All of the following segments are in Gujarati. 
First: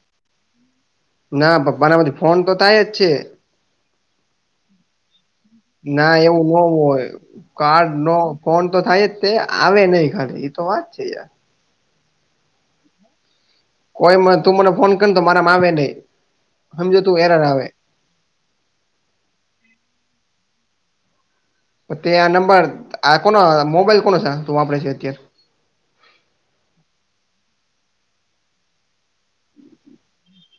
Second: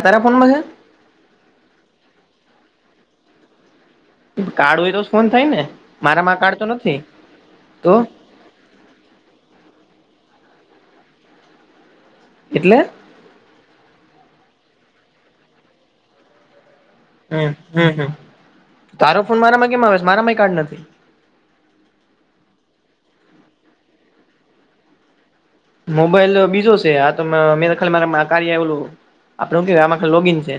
તારે ફોનમાં છેે? ના પપ્પાના માંથી ફોન તો થાય જ છે. કાર્ડ હોય તો. ફોન થાય ને ના, મારામાં એવું કાર્ડ નો તો નથી હોય તો કાર્ડ નો ફોન તો થાય જ તે આવે નહી ખાલી એ તો વાત છે યાર. એટલે કોએમાં તું મને ફોન કરને તો મારામાં આવે નહી, હમજ્યો હ હમ્મ હમ્મ, તારો ફોન મારામાં કેમ આવે છે મારામાંએ કાર્ડ નથી. તે આ નંબર આ કોનો મોબાઈલ કોનો છે તું વાપડે છે અત્યારે મોબાઈલ બીજો સે આતો મ મે ખાલી મારામાં કાર્યા ઓલું આપડે હું કે આમાં [unintelligible] લોગીન છે.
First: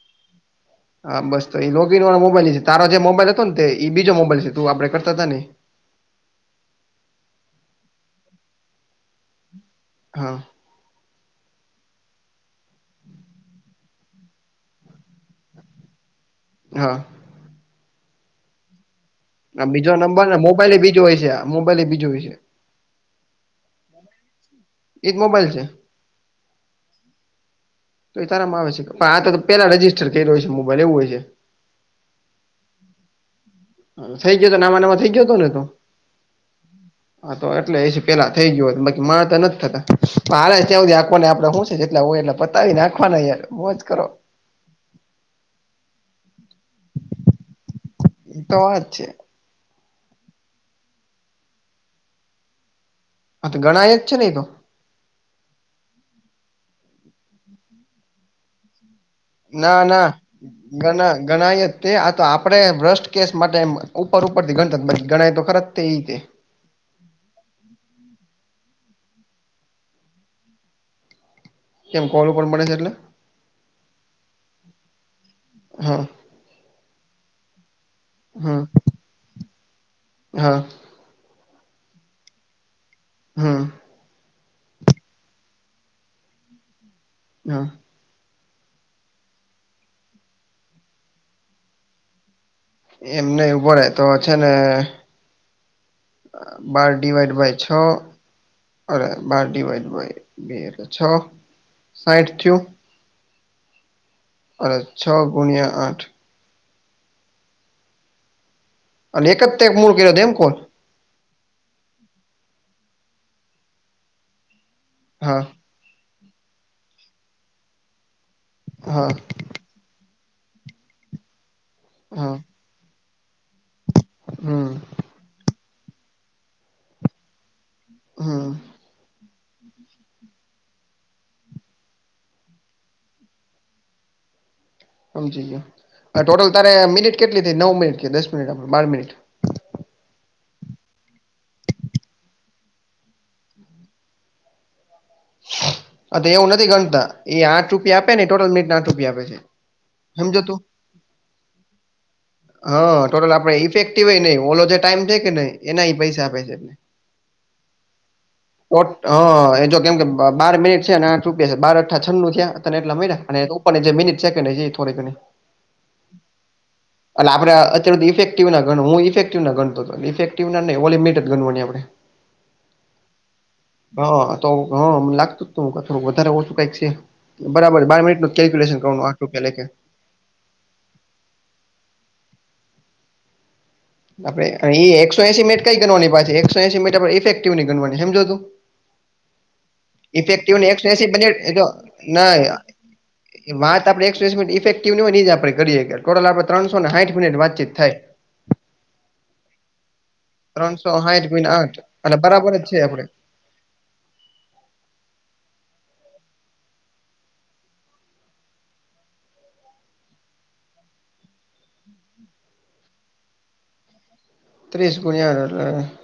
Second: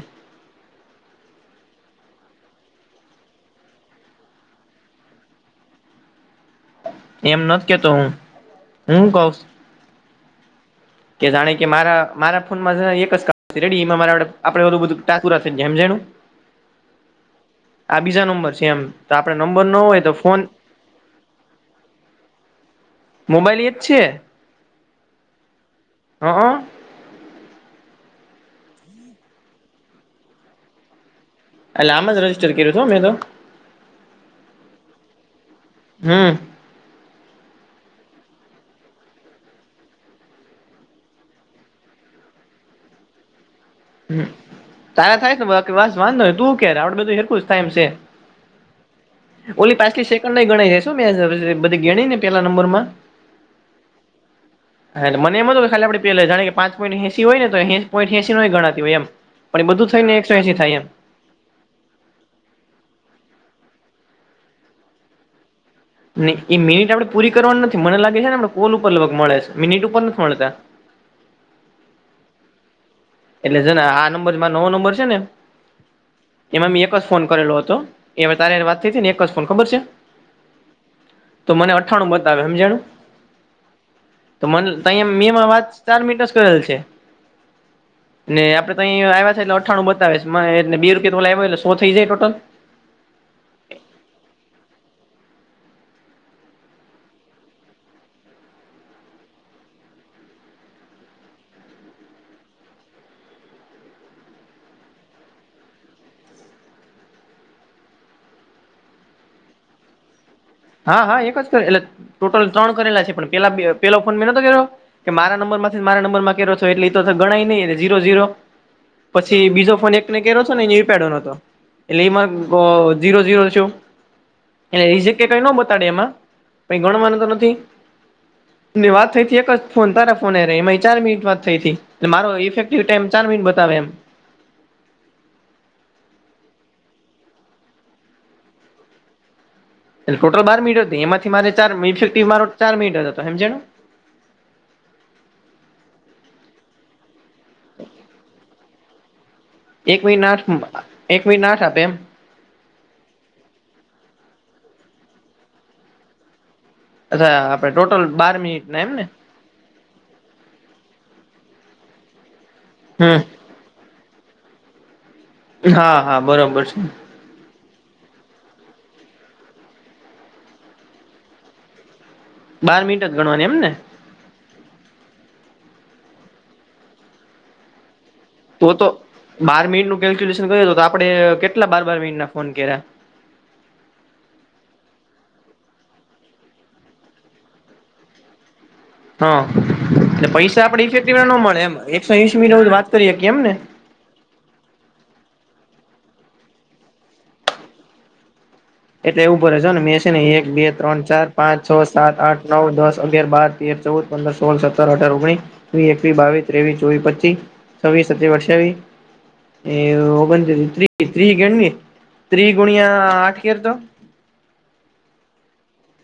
હા બસ તો એ લોગીન વાળો મોબાઈલ છે તાર જે મોબાઈલ હતો ને તે ઈ બીજો મોબાઈલ છે તું આપડે કરતાતા ને ઈ એમ નથ કેતો હું, હું કઉશ હા કે જાણે કે મારા મારા ફોનમાં [unintelligible] ને એક જ [inaudible] છે રેડી ઈમાં મારા આપડે આપડા ઓલુ બધું [unintelligible] પુરા થઈ જ્યાં હમજાણું. હા. આ બીજો નંબર છે એમ. તો આપડે નંબર આ ન બીજો હોય તો નંબર ને ફોન મોબાઈલ એ બીજો હોય છે, આ મોબાઈલે બીજો હોય છે. મોબાઈલ એ જ છે. એજ મોબાઈલ છે. હઅ. તો એ તારમાં આવે છે, [unintelligible] આ તો તે પેલા રજીસ્ટર કર્યો હશે, મોબાઈલ એવું હોય છે. એટલે આમ જ રજિસ્ટર કર્યો હતો હો મેં તો. થઈ ગયો તો નામા નામા થઈ ગયો હતો ને તો. હમ હા તો એટલે હશે પેલા થઈ ગયો હતો બાકી માર તો નથ થતા. [unintelligible] ત્યાં હુધી આખોને આપડે હુ છે જેટલા હોય એટલા પતાવી નાખવાના યાર મોજ કરો. હમ તારા થાય કે બાકી વાસ વાંધો તું કે આપડે બધું હેરકુ જ થાય એમ છે. તો જ. ઓલી પાંચથી સેકન્ડ ય ગણાય. શું ઓલી મે બધી ગણી ને પેલા નંબરમાં, અ હા તો ગણાય જ છે ને એ તો, હાલે મને એમ હતું કે ખાલી આપણે પેલા જા કે પાંચ પોઈન્ટ એંસી હોય ને તો એક પોઇન્ટ એંસી નય ગણાતી હોય એમ. પણ એ ના બધું ના થઈને એકસો એસી થાય એમ ગણા ગણાય જ, તે આ તો આપડે બૃસટ કેસ માટે ઉપર ઉપર થી ગણતા બધી ગણાય તો ખરા, તે રીતે નને એ મિનિટ આપડે પુરી કરવાનું નથી મને લાગે છે ને આપ કોલ ઉપર લગભગ મળે છે મિનિટ ઉપર નથી મળતા. કેમ કોલ ઉપર મળે છે એટલે? એટલે જેને આ નંબરમાં નવો નંબર છે ને હા એમાં મી એક જ ફોન કરેલો હતો. એ હવે તારી હમ હારે વાત થઈ હતી ને એક જ ફોન ખબર છે હા તો મને અઠ્ઠાણું બતાવે એ સમજાણું! હા, મન તયા મેં એમાં વાત ચાર મીનીટ જ કરેલ છે. હા, ને આપડે અહીંયા આવ્યા છે એટલે અઠ્ઠાણું બતાવેશ મ એટલે બે રૂપિયા તો ઓલા આવ્યો એટલે સો થઈ જાય ટોટલ. એમ નહી ઉભો રે તો છે ને, બાર ડીવાઈડ બાય છ, અરે બાર ડિવાઈડય બાય બે એટલે છ. સાઈઠ થયું અને છ ગુણ્યા આઠ, અને એક જ તે ફોન કર્યો હતો. એમ કોણ! હા હા એક જ કર એટલે ટોટલ ત્રણ કરેલા છે પણ પે પેલો ફોન મેં નતો કર્યો કે મારા હા નંબરમાં, મારા નંબર માં કર્યો છો એટલે ઈતો તો ગણાય નહીં, એટલે જીરો ઝીરો, હા, જે બીજો ફોન એકને ને કર્યો છે નેે એણે ઉપાડ્યો ન હતો એટલે એમાં હા જીરો જીરો, એટલે હમ એ જગ્યા કંઈ નો બતાડે એમાં પણ કઇ ગણવાનું તો નથી. હમ વાત થઈ હતી. એક જ ફોન તારા ફોન હારે. એમાંય ચાર મિનિટ વાત થઈ હતી, મારો ઇફેક્ટિવ ટાઈમ ચાર મિનટ બતાવે એમ. સમજી ગયો, ટોટલ તારે મિનિટ કેટલી થઈ? નવ મિનિટ કે દસ મિનિટ કે બાર મિનિટ. એ ટોટલ બાર મીનીટ હતી. એમાંથી મારે ચાર મીનીટ ઇફેક્ટીવ મારો ચાર મિનિટ જ હતો સમજાયું. એ એવું નથી ગણતા એ આઠ રૂપિયા આપે ને ટોટલ મિનિટ ના આઠ રૂપિયા આપે છે. એક મહિના સમજો તું આઠ, એક મિનીટ આઠ આપે એમ, હા ટોટલ આપડે ઇફેક્ટિવ ય નહીં ઓલો જે ટાઈમ થાય કે નહીં એના એ પૈસા આપે છે. અચ્છા આપડે ટોટલ બાર મિનિટના એમ ને, હા એ જો કેમ કે બાર મિનિટ છે અને આઠ રૂપિયા, બાર અઠા છન્નું થયા તને એટલા મળ્યા હમ અને પણ જે મિનિટ સે કે નહીં એય થોડી ઘણી, હા હા બરોબર છે. એટલે આપણે અત્યાર હુધી ઇફક્ટિવ ના ગણું હું ઇફે્ટિવ ના ગણતો હતો. ઇફેક્ટિવ ના નઇ ઓલી મિનિટ જ ગણવાની આપણે. [inaudible] બાર મિનટ જ ગણવાની એમ ને, હા તો હ લાગતું જ તું થોડું વધારે ઓછું કંઈક છે, બરાબર બાર મિનિટ નુ, કેલ્કુલેશન કરું આઠ રૂપિયા લે કે, કેલ્કુલેશન કર તો આપણે કેટલા બાર બાર મિનિટ ના ફોન કર્યા. આપડે ઈ એકસો એસી મિટ કઈ ગણવાની પાછી એકસો એસી મિનિટ આપડે ઈફેક્ટિવ ની ગણવાની સમજો તું, હા એટલે પૈસા ઇફેક્ટિવને આપડે એકસો એસી ઇફેક્ટિવના નો મિનિટ મળે જો એમ, એકસો એંસી મિનિટ ના આપણે વાત કરી શકીએ એમ ને, વાત આપણે એકસો એંસી મિનિટ ઈફેક્ટિવ ની હોય, ઈ જ આપણે કરીએ ટોટલ આપણે ત્રણ સોને સાઠ મિનિટ વાતચીત થાય. એટલે એ ઉભો રહેજે હો ને મે છે ને એક, બે, ત્રણસો ત્રણ, ચાર, સાઠ ગુણ્યા પાંચ, છ, આઠ સાત, એટલે આઠ, બરાબર જ નવ, છે દસ, આપડે અગિયાર, બાર, તેર, ચૌદ, પંદર, સોળ, સત્તર, અઠાર, ઓગણી, વીહ એકવી, બાવી, ત્રેવી, ચોવી, પચ્ચી, છવ્વી, સત્તયાવી, અઠ્ઠાવી, એ ઓગત્રિ ત્રિહ ગણ ની ત્રિહ ગુણિયા આઠ કર તો ત્રીસ ગુણીયા આઠ એટલે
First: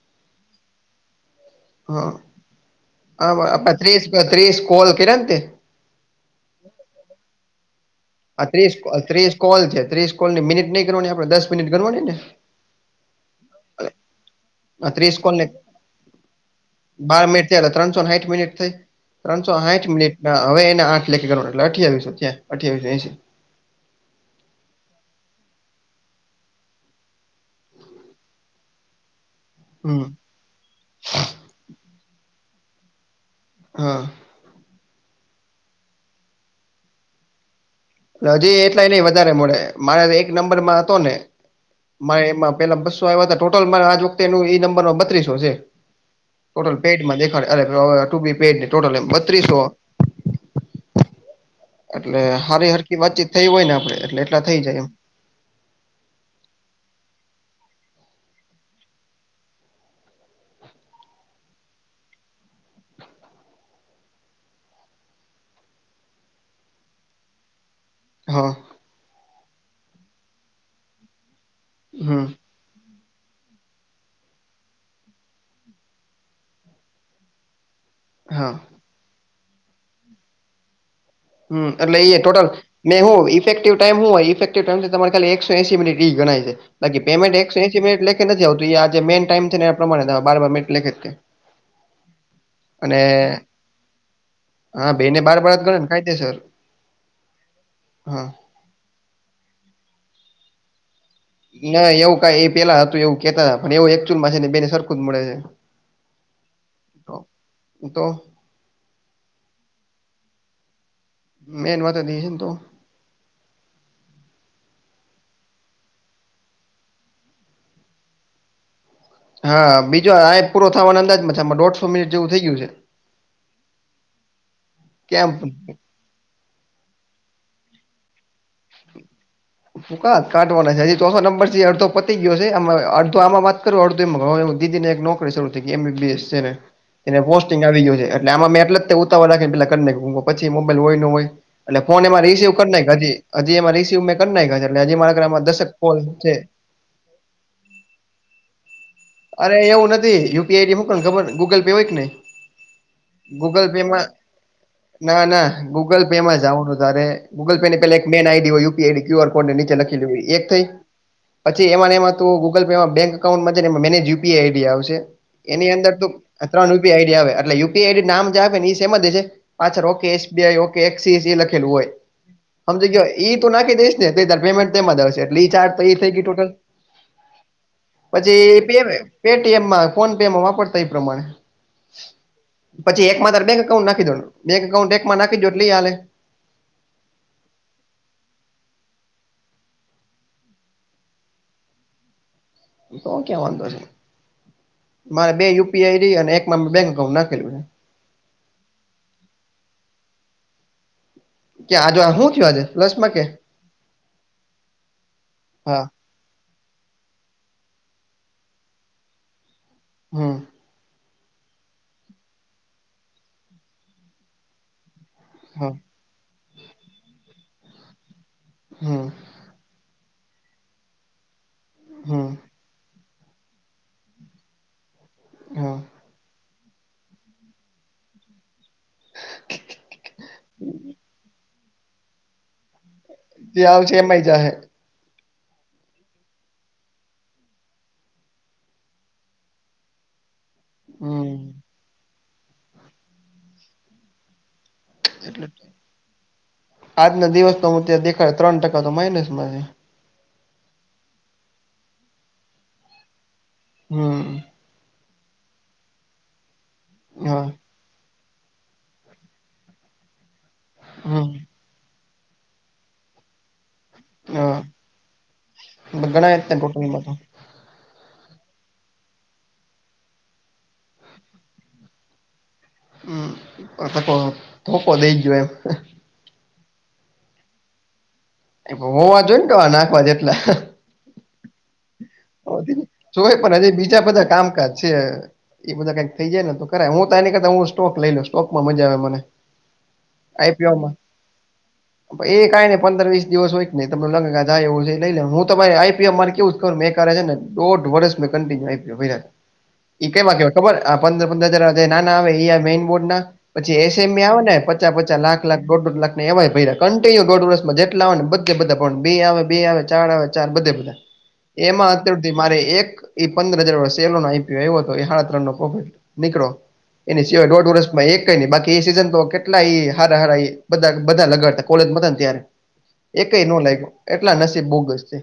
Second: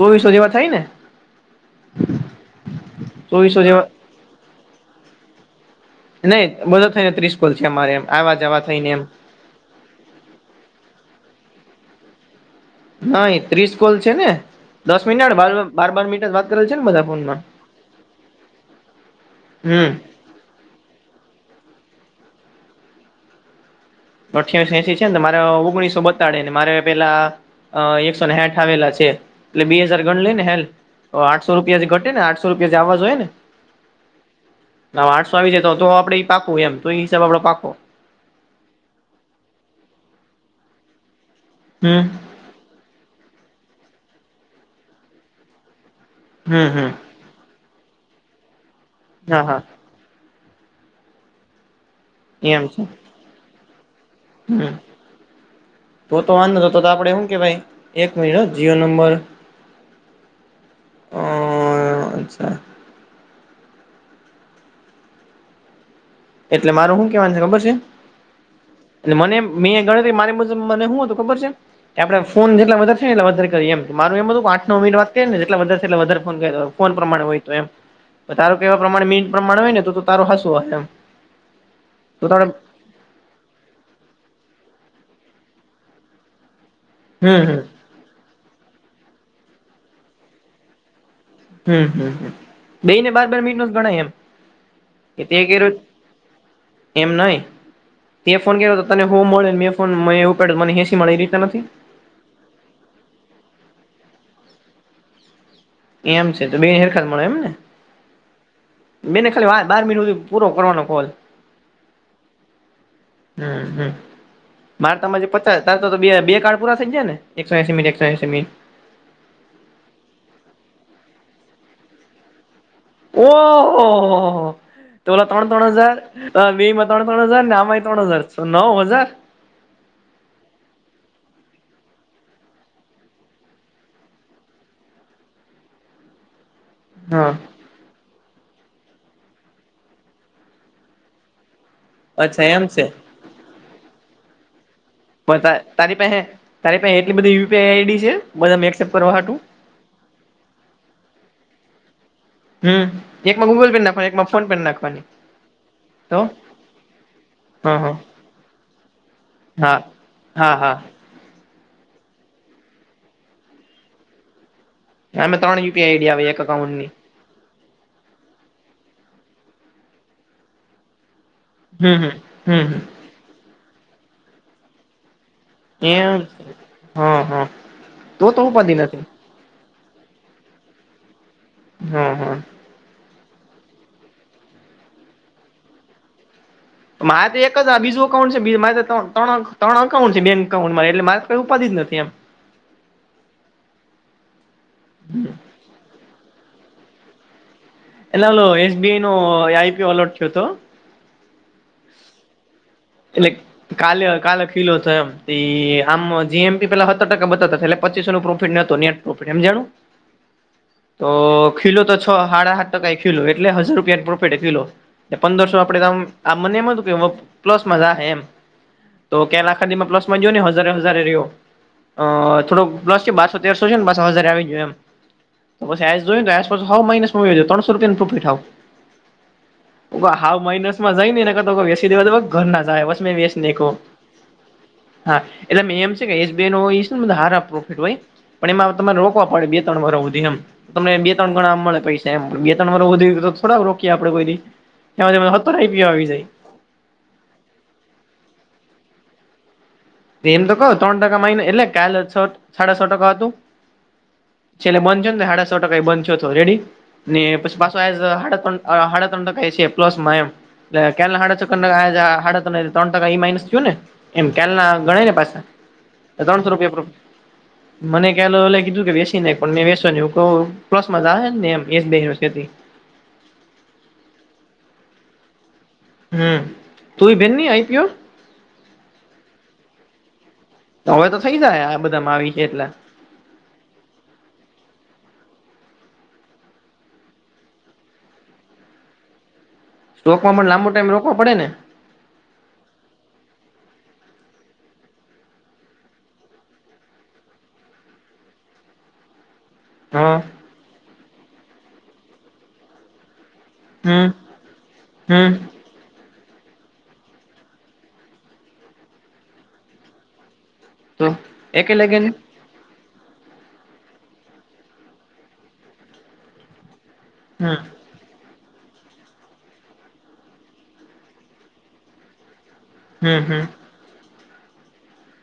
ચોવીસો જેવા થાય ને હા ચોવીસો આવા જેવા ત્રીસ ત્રીસ કોલ કિરિયા ને તે નઈ બધો થઈને ત્રીસ કોલ થીયાં મારે એમ આવા આ જવા ત્રીસ થઈને એમ ત્રીસ કોલ છે, ત્રીસ કોલની મિનિટ નઇ કરવાની આપણે દસ મિનિટ ગણવાની ને નઈ ત્રીસ કોલ છે ને આ દસ ત્રીસ મિનટ કોલ ને બાર બાર મિનટ જ વાત કરવાની છે ને બધા બાર ફોનમાં, મિનિટ થયા એટલે ત્રણસો સાઠ મિનિટ થઈ ત્રણસો સાયિટ હમ મિનિટ હવે એને આઠ લેખ કરવાના એટલે અઠ્યાવીસોયા, થિયા અઠ્યાવીસો એસી, અઠ્યાસી એસી છે ને મારે ઓગણીસો બતાળે ને મારે પેલા અ એકસો ને સાઇટ આવેલા છે. એટલે બે હજાર હમ ગણ લે ને હેન્ડ આઠસો રૂપિયાથી ઘટે ને આઠસો રૂપિયા જો આવા જોયેને હા, હા આઠસો આવી જાય તો આપડે ઈ પાકું એમ તો હિસાબ આપડો પાકો, હજી એટલા એ નહીં વધારે મળે મારે એક નંબર માં હતો ને હમ મારે એમાં પેલા બસ [unintelligible] લોટલ આ વખતે એ નંબર બત્રીસો છે હમ ટોટલ હમ પેડમા દે [unintelligible] ટોટલ એમ હા હા બત્રીસો એટલે સારી હરકી વાતચીત થઈ હોય ને આપણે એટલે એટલા થઈ હમ્મ જાય એમ તો તો વાંધો તો આપણે શું કેવાય એક મહીનો જીઓ નંબર અ અચ્છા એટલે મારું શું કેવાન છે ખબર છે? હા મને મેં ગણતરી મારી મુજબ મને શું હતું ખબર છે કે હમ, આપણે ફોન જેટલા વધાર એટલે વધારે કરી એમ માર એમ હતું આઠ નવ મિટ વાત કરીને જેટલાં વધારે ફોન થાય એટલા વધારે કરીએ પ્રમાણ હોય તો એમ [inaudible] તારું કેવા પ્રમાણે મીનટ પ્રમાણ હોય ને તો તારું હાસુ હશે એમ. હમ્મ એટલે એ તો તારે ટોટલ મે હું ઇફે્ટિવ ટાઈમ શું હોય ઇફે્ટીવ ટાઈમ તમાર ખાલી એકસો એસી મિનીટ ઈ ગણાય છે બાકી પેમેન્ટ હમ એકસો હમ એસી મિનીટ લેખે નથી આવતું આ જે મેન ટાઈમ છે ને એ પ્રમાણે બાર બાર મિનીટ લેખે હમ... અને બેઈ ને બાર બાર મિનીટનું ગણાય એમ હા બેને કે બાર તે બાર જ કય ગણે ને કાયદેસર એમ નઈ હા. તે ફોન કેવો તો તને સો મળે મે ફોન મે ઉપાડ્યો મને હેસી મળે એ રીત ના એવું કાય એ પેલા હતું એવું કેતા હતા પણ એવું એકચુલમાં છે ને બેને સરખું જ મળે છે. એમ છે તો બેને સરખા મળે એમ ને હું તો.... મેને ખાલી બાર મિનીટ સુધી પુરો કરવાનો કોલ. મેન વાત ઈ હે તો હમ્મ હમ્મ..... મારે ત પચાસ તાર તો બે કાર્ડ પૂરા થઈ જાય ને એકસો એસી મીનીટ એકસો એસી મિનીટ હા બીજો આ એક પૂરો થવાનો અંદાજમાં દોઢસો મિનિટ જેવું થઇ ગયું છે. ઓહહહ.... તો અલા કેમ ત્રણ ત્રણ હજાર અ બેમાં ત્રણ ત્રણ હજારને આમાંય ત્રણ હજાર નવ હજાર. ફૂંકા કાઢવાના છે હજી તો ચોસો નંબર અડધો પતી ગયો છે. આમ અડધો આમાં વાત કરું અડધો. દીદીને એક નોકરી શરૂ થઈ. એમબીબીએસ છે ને. એને હા પોસ્ટિંગ આવી ગ્યો છે. એટલે આમાં મેં એટલે જ તે ઉતાવળ રાખીને પેલા કર નાઈખું. પછી મોબાઈલ હોય ન હોય. એટલે ફોન એમાં અચ્છા રીસીવ કર એમ નાયખા છે. હજી હજી એમાં રિસીવ મેં કર નાયખા છે, એટલે હજી એમા બ તા, તારી પાંહે તારી પાંહે એટલી બધી યુપીઆઈ આઈડી છે? બધાનું એક્સેપ્ટ કરવા હાટું? ના, એવું નથ એ યુપી આઈડી મોકલ. ખબર, ગૂગલ પે હોય કે નહીં. હમ એકમાં ગૂગલ પે પેમાં? નાખવાની એકમાં ફોન પે નાખવાની ના, ના. ગૂગલ પે તો માં જાવું વધારે. ગૂગલ પે હા ને હા પેલા એક મેઈન આઈડી હોય. યુપીઆઈડી ક્યુ આરની નીચે હા લખી હોય. એક હા થઈ. હા પછી એમાં ને એમાં તો ગુગલ પેમાં બેંક એકાઉન્ટમાં જઈને એમાં મેનેજ યુપીઆઈ આઈડી આવશે. અમે ત્રણ એની અંદર યુપીઆઈ તો આઈડી આવે એક આ ત્રણ અકાઉન્ટની યુપી આઈડી આવે. એટલે યુ પીઆઈડી નામ જે આપે ને, એ સેમ જ હશે. પાછળ ઓકે એસબીઆઈ, ઓકે એક્સીસ એ લખી લું હોય. હમ હમ હમ હમ સમજી ગ્યો? ઈ તું નાખી દઈશ ને તો ય તારે પેમેન્ટ તો એમાં જ આવશે. તો ઈ ચાર તો એ થઈ ગઈ એમ ટોટલ. હા હા તો તો પછી એ ઉપાધિ પીમ નથી પેટીએમમાં ફોન પેમાં વાપરતા હોય, એ પ્રમાણે. હા હા પછી એક માં તારે બેંક એકાઉન્ટ નાખી દેવાનું. બેંક એકાઉન્ટ એકમાં નાખી દ્યો એટલે એ હાલે. મારે તો એક જ આ બીજું અકાઉન્ટ છે. બી મારે તો ત્રણ ત્રણ તણ અકાઉન્ટ છે બેન એકાઉન્ટમા. એટલે મારે ત કઈ ઉપાધિ જ નથી એમ. તો ક્યાં વાંધો છે? મારે બે યુપીઆઈડી અને એકમાં મેં બેંક અકાઉન્ટ નાખેલું છે. એલે હલો એસબીઆઈનો આઈપીઓ અલોટ થ્યો તો. કે આ જો આ હું થ્યું આજે? પ્લસમાં કે એટલે કાલે, અ કાલે ખીલો થયો એમ હા હામ્મો જ. જીમીપી પેલા હત્તર ટકા બતાવતા તા, એટલે પચીસોનો પ્રોફેટ નતો નેટ પ્રોફીટ. હેમજાણું? હમ્મ. તો ખીલો તો છ હાડા હાત ટકાએ ખીલો. એટલે હઝાર રૂપિયાનો પ્રોફિટે ખીલો. એ પંદરસો હા આપડે આમ, આ મને એમ હતું કેવ પ્લસ માં જાહે એમ. હમ્મ. ક્યા ના આખાદી માં પ્લસ માં ગ્યો, ને હઝારે હઝારે ર્યો. અ હમ થોડો પ્લસ કે બારતો તેરસો છેન, બાસ હઝારે આવી ગ્યો એમ. હા આઇસ જોઇન રાઇસ. તો તો હાવ માઈનસમાં વયો જાય. ત્તણસો રૂપિયાનો પ્રોફિટ હાવ. અવ હાવ માઇનસ માં ઝાય ને, એના કરતા તો વેસી દેવા. ઘર ના ઝાય એવા છ. મે વેસ જે નાયખો. આવશે એમાંય જાહે હા, એટલે મેં એમ સે કે, એસબીઆઈ નો હોઈ ઈ સે ન બધા હારા પ્રોફિટ હોય. પણ એમાં હવ તમારે રોકવા પડે, બે ત્તણ વરહ હુધી એમ. તમને બે ત્તણ હમ ગણા મળે પૈસા એમ. પણ બે ત્તણ વરહ હુધી તો થોડા રોકીયે આપડે કોઈ દી? એમાં તો હત્તર આઈપીઓ આવી ઝાય. આજનો દિવસ તો હું ત્યાં દેખાય, ત્રન ટકા તો માઇનસ માં હે. તી એમ તો કવ. તણ ટકા માઈનસમાં એટલે, કાલે છટ સાડા છ ટકા હતું. હમ્મ. છેલ્લે બન થ્યો ને ત હાડા સ ટકાએ બન થ્યો તો. રેડી? ને હા પસી પાસ પ્રાઇઝ હાડા તન, અ હાડા તન ટકા એ છે પ્લસમાં એમ હમ [unintelligible] તણ ટકા ઈ માઇનસ થ્યુ ને? એમ. હા કાલના ગણાય ને પાસા? ત ગણાય જ તણસો ને રૂપિયા પ્રોફિટ. ટોટલમાં તો મને કે કાલે ઓલાએ કીધું કે વેસી નાયખો, ને પણ વો એ પ્લસ માં જાહે જ ને? એક બે [unintelligible] હમ [unintelligible] ધોકો દઈ ગ્યો એમ. હમ્મ. તું ય ભેરની આઈપીયો? એમાં હોવા જોઈને, તમા નાખવા જેટલા. તો હવે તો થઈ ઝાહે, આ બધામાં આવી. છે એટલે ચોય પર હજી બીજા બધાય કામકાજ છે. ઈ બધા કઈક થઈ જાય ને તો કરાય હું તો આની કરતા હું સ્ટોક લઈ લઉ સ્ટોકમાં મજા આવે મને સ્ટોકમાં મન લાંબો આઈપીઓમાં ટાઈમ રોકવા પડે ને એ કાય ને પંદર વીસ દિવસ હોય ત ને તમને લાગે જાય એવું છે એ લઈ લેવાનુ હું તમારે આઈપીયો મારે કેવું સ ખબર એકહારે હેને દોઢ વળસ મેં કન્ટિન્યુ આઈપીઓ ભયરા ઈ હા કેવા કેવા ખબર આ પંદર પંદર હજાર નાના આવે આ મેઈન બોડ ના પછી હમ એસેએમી આવે ને પચા પચા હમ લાખ લાખ ડોડ ડોડ લાખ મેં એવાય ભયરા કન્ટિયુ દોઢ વરસમાં જેટલા આવે ને બધે બધા પણ બે આવે બે આવે ચાર આવે ચાર બધે બધા તો એકે એેમા લગે ને અત્યાર હુંધી મારે એક ઈ પંદર હજાર વારો સેલો નો આઈપીઓ આયવો તો સાળા ત્રન નો પ્રોફિટ નીકળો એની સિવાય હમ દોઢ વરસ માએકેય ની બાકી એ સિઝન તો કેટલા ઈ હારા હારાઈ બધા બધા લગાડતા કોલેજમાં હતા ત્યારે હમ એકેય નો હમ લાયગો એટલા નસીબ બોગસ છે.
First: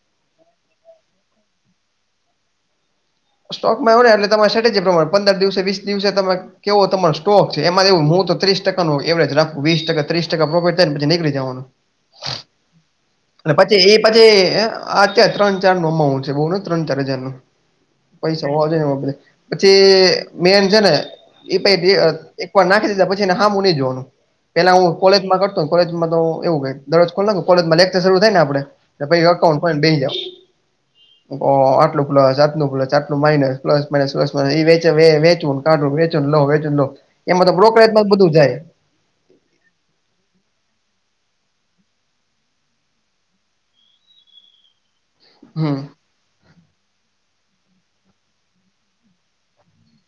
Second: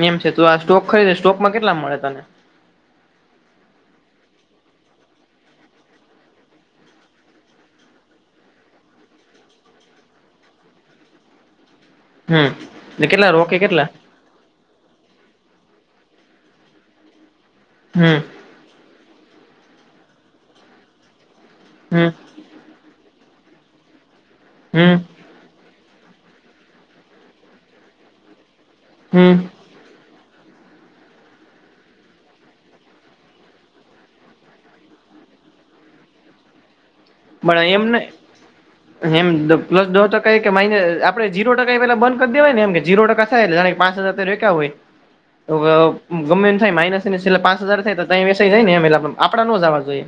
મેમ છે તું આ સ્ટોક ખરીદે સ્ટોકમાં કેટલા મળે તને સ્ટોકમાં આવુ નઈ એટલે તમારે સેટેજી પ્રમાણે પંદર દિવસે વીસ દિવસે તમે કેવો તમારો સ્ટોક છે એમાં એવું હું તો ત્રીસ ટકાનું એવરેજ રાખું વીહ ટકા ત્રીહ ટકા પ્રોફેટ થાય ને પછી નીકળી જાવાનું હમ્મ એટલે રોકે કેટલા પરે અત્યારે ત્રણ ચાર મોમા હું છે બઉ નથ ત્રણ ચાર હજાર નું હમ્મ. છો છે ને મને પછી મેન છે ને ઈપયદિ હમ એક વાર નાખી દીધા પછી એના હામુ નય જોવાનું પેલા હમ હું કોલેજમાં કર કોલેજમાં તો એવું કે દરરોજ કોલ નાખું કોલેજમાં શરૂ લેકચર શરૂ થાયને આપળે ને પહી હમ અકાઉન્ટ પણ બેહી જાવ ઓ આટલું પ્લ જાવ પ્લ આટલું માઇનસ પ્સ માનસ પલસસ એ વચ વેચ કા વેચ લો વેચન લો એમાં તો મારે એમ નઈ બ્રોકરેજમાં જ બધું જાય એમ પ્લસ દ ટકા એ કે માઇનસ આપડે જીરો ટકા એ પેલા બંધ કરી દેવાય ને એમ કે જીરો ટકા થાય જ્યારે પાચ હજાર રોકયા હોય તો હમ ગમે થાય માઇનસ છેલ્લા પાચ હજાર થાય તો વે થાય ને એ આપડા નો જવા જોઈએ.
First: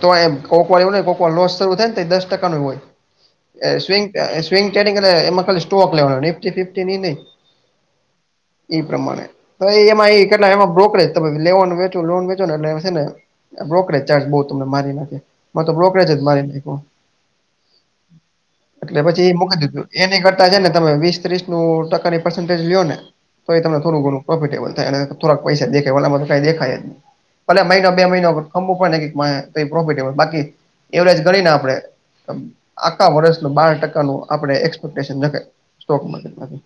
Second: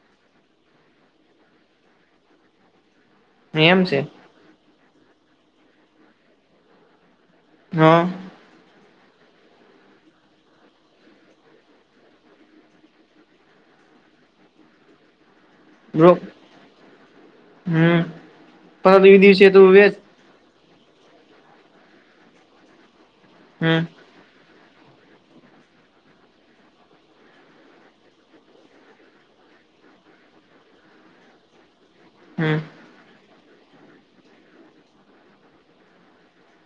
તો કોકવાર એવું કોકવાર લોસ થાય ને દસ ટકા નો હોય એમ જ્યારે છે સ્વિંગ સ્વિંગ ચેટિંગ એમાં ખાલી સ્ટોક લેવાનો નિફ્ટી ફિફ્ટી ઈ નઈ હા. એ પ્રમાણે એમાં કેટલા એમાં કેટલા બ્રોકરેજ તમેેે લોન વેચો ને એટલે છે ને બોકરેજ ચાર્જ તમને તમને બઉ મારી નાખે માર તો બ્રોકરેજ બ્રો મારી નાયખો હમ એટલે પણ પછી એ દિવસે તું મૂકીધુ વેચ એની કર ને તમે વીસ ત્રીસ નું ટકાની પર્સેન્ટેગ લો ને તો ઈ હમ થોડું ઘણું પ્રોફિટેબલ થાય અને થોડાક પૈસા દેખાય ઓલમા તો કાઈ દેખાય જ નહી પેલા મહિના બે મહિનો અમુક [unintelligible] પ્રોફિટેબલ બાકી એવરેજ ગણીને આપડે હમ આખું એક વર્ષનું બાર ટકાનું આપણે એક્સપેક્ટેશના થાય સ્ટોક માકેર્ટમાંથી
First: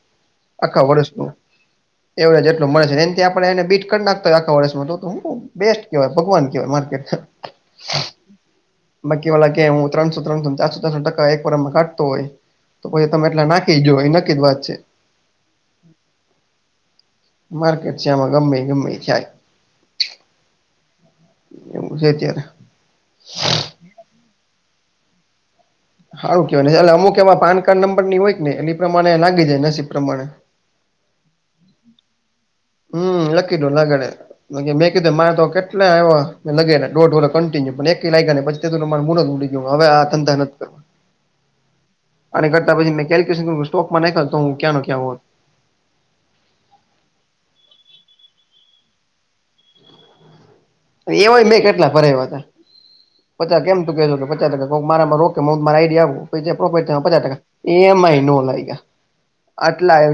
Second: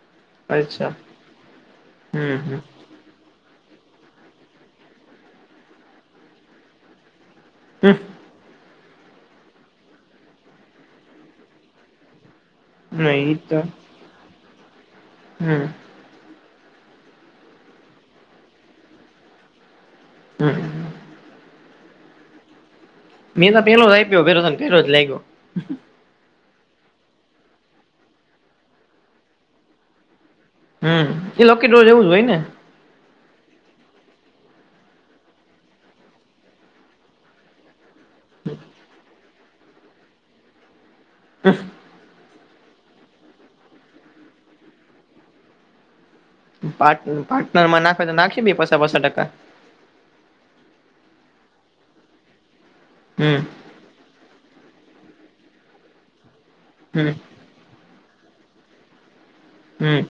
આખા અચ્છા વર્ષનું હમ એવરેજ હમ એટલું મળે છે ને ત્યાં આપને બીટ કરી નાખતા હોય આખા વર્ષમાં તો બેસ્ટ કવાય ભગવાન કેવાય માર્કેટ હમ્મ. બાકી ઓલા કે હું ત્રણસો ત્રણસો ચારસો ચારસો ટકા એક વાર માં કાઢતો હોય. તો પછી તમે નહી એટલા તો નાખી જો એ નક્કી જ વાત છે- - હમ. માર્કેટ છે આમાં ગમે ગમેએ થાય. હમ. એમ છે ત્યારે- - મેં તો પેલો જ આપીઓ ભર્યો તો ને પેલો જ લાઈગો. હારું કેવાય એટલે અમુક એમાં પાન કાર્ડ નંબર ની હોય ને એ પ્રમાણે લાગી જાય નસીબ પ્રમાણે. હમ એ લકી ડ્રો જેવુ જ હોય ને- - હમ લકી ડ્રો લગાડે. મેં કીધું મારે તો કેટલા એવા લગાડીયા દોઢ વર્ષ કન્ટિન્યુ પણ એક લાગે ને પછી- - તેદીનું મારું મૂળ ઉડી ગયું હવે આ ધંધા નથી કરવા. [inaudible] અને કરતા પછી મેં કેલ્ક્યુલેશન સ્ટોકમાં નાયખા હોતો હું ક્યા નો કયા હોત. પાર્ટનર માં નાખવા હોય તો નાખી બેય પસા પસા ટકા- - એવાય મેં કેટલા ભરાવીયા હમ પચા કેમ તું કે તો તો- - કોક મારાં મા રોકે હું મારૂં આઈડિ આપુ પછી પ્રોફિટથાય એના. હમ પચાસ ટકા. એ માઇ નો લાયગ ગયા આટલા હમ આવ- -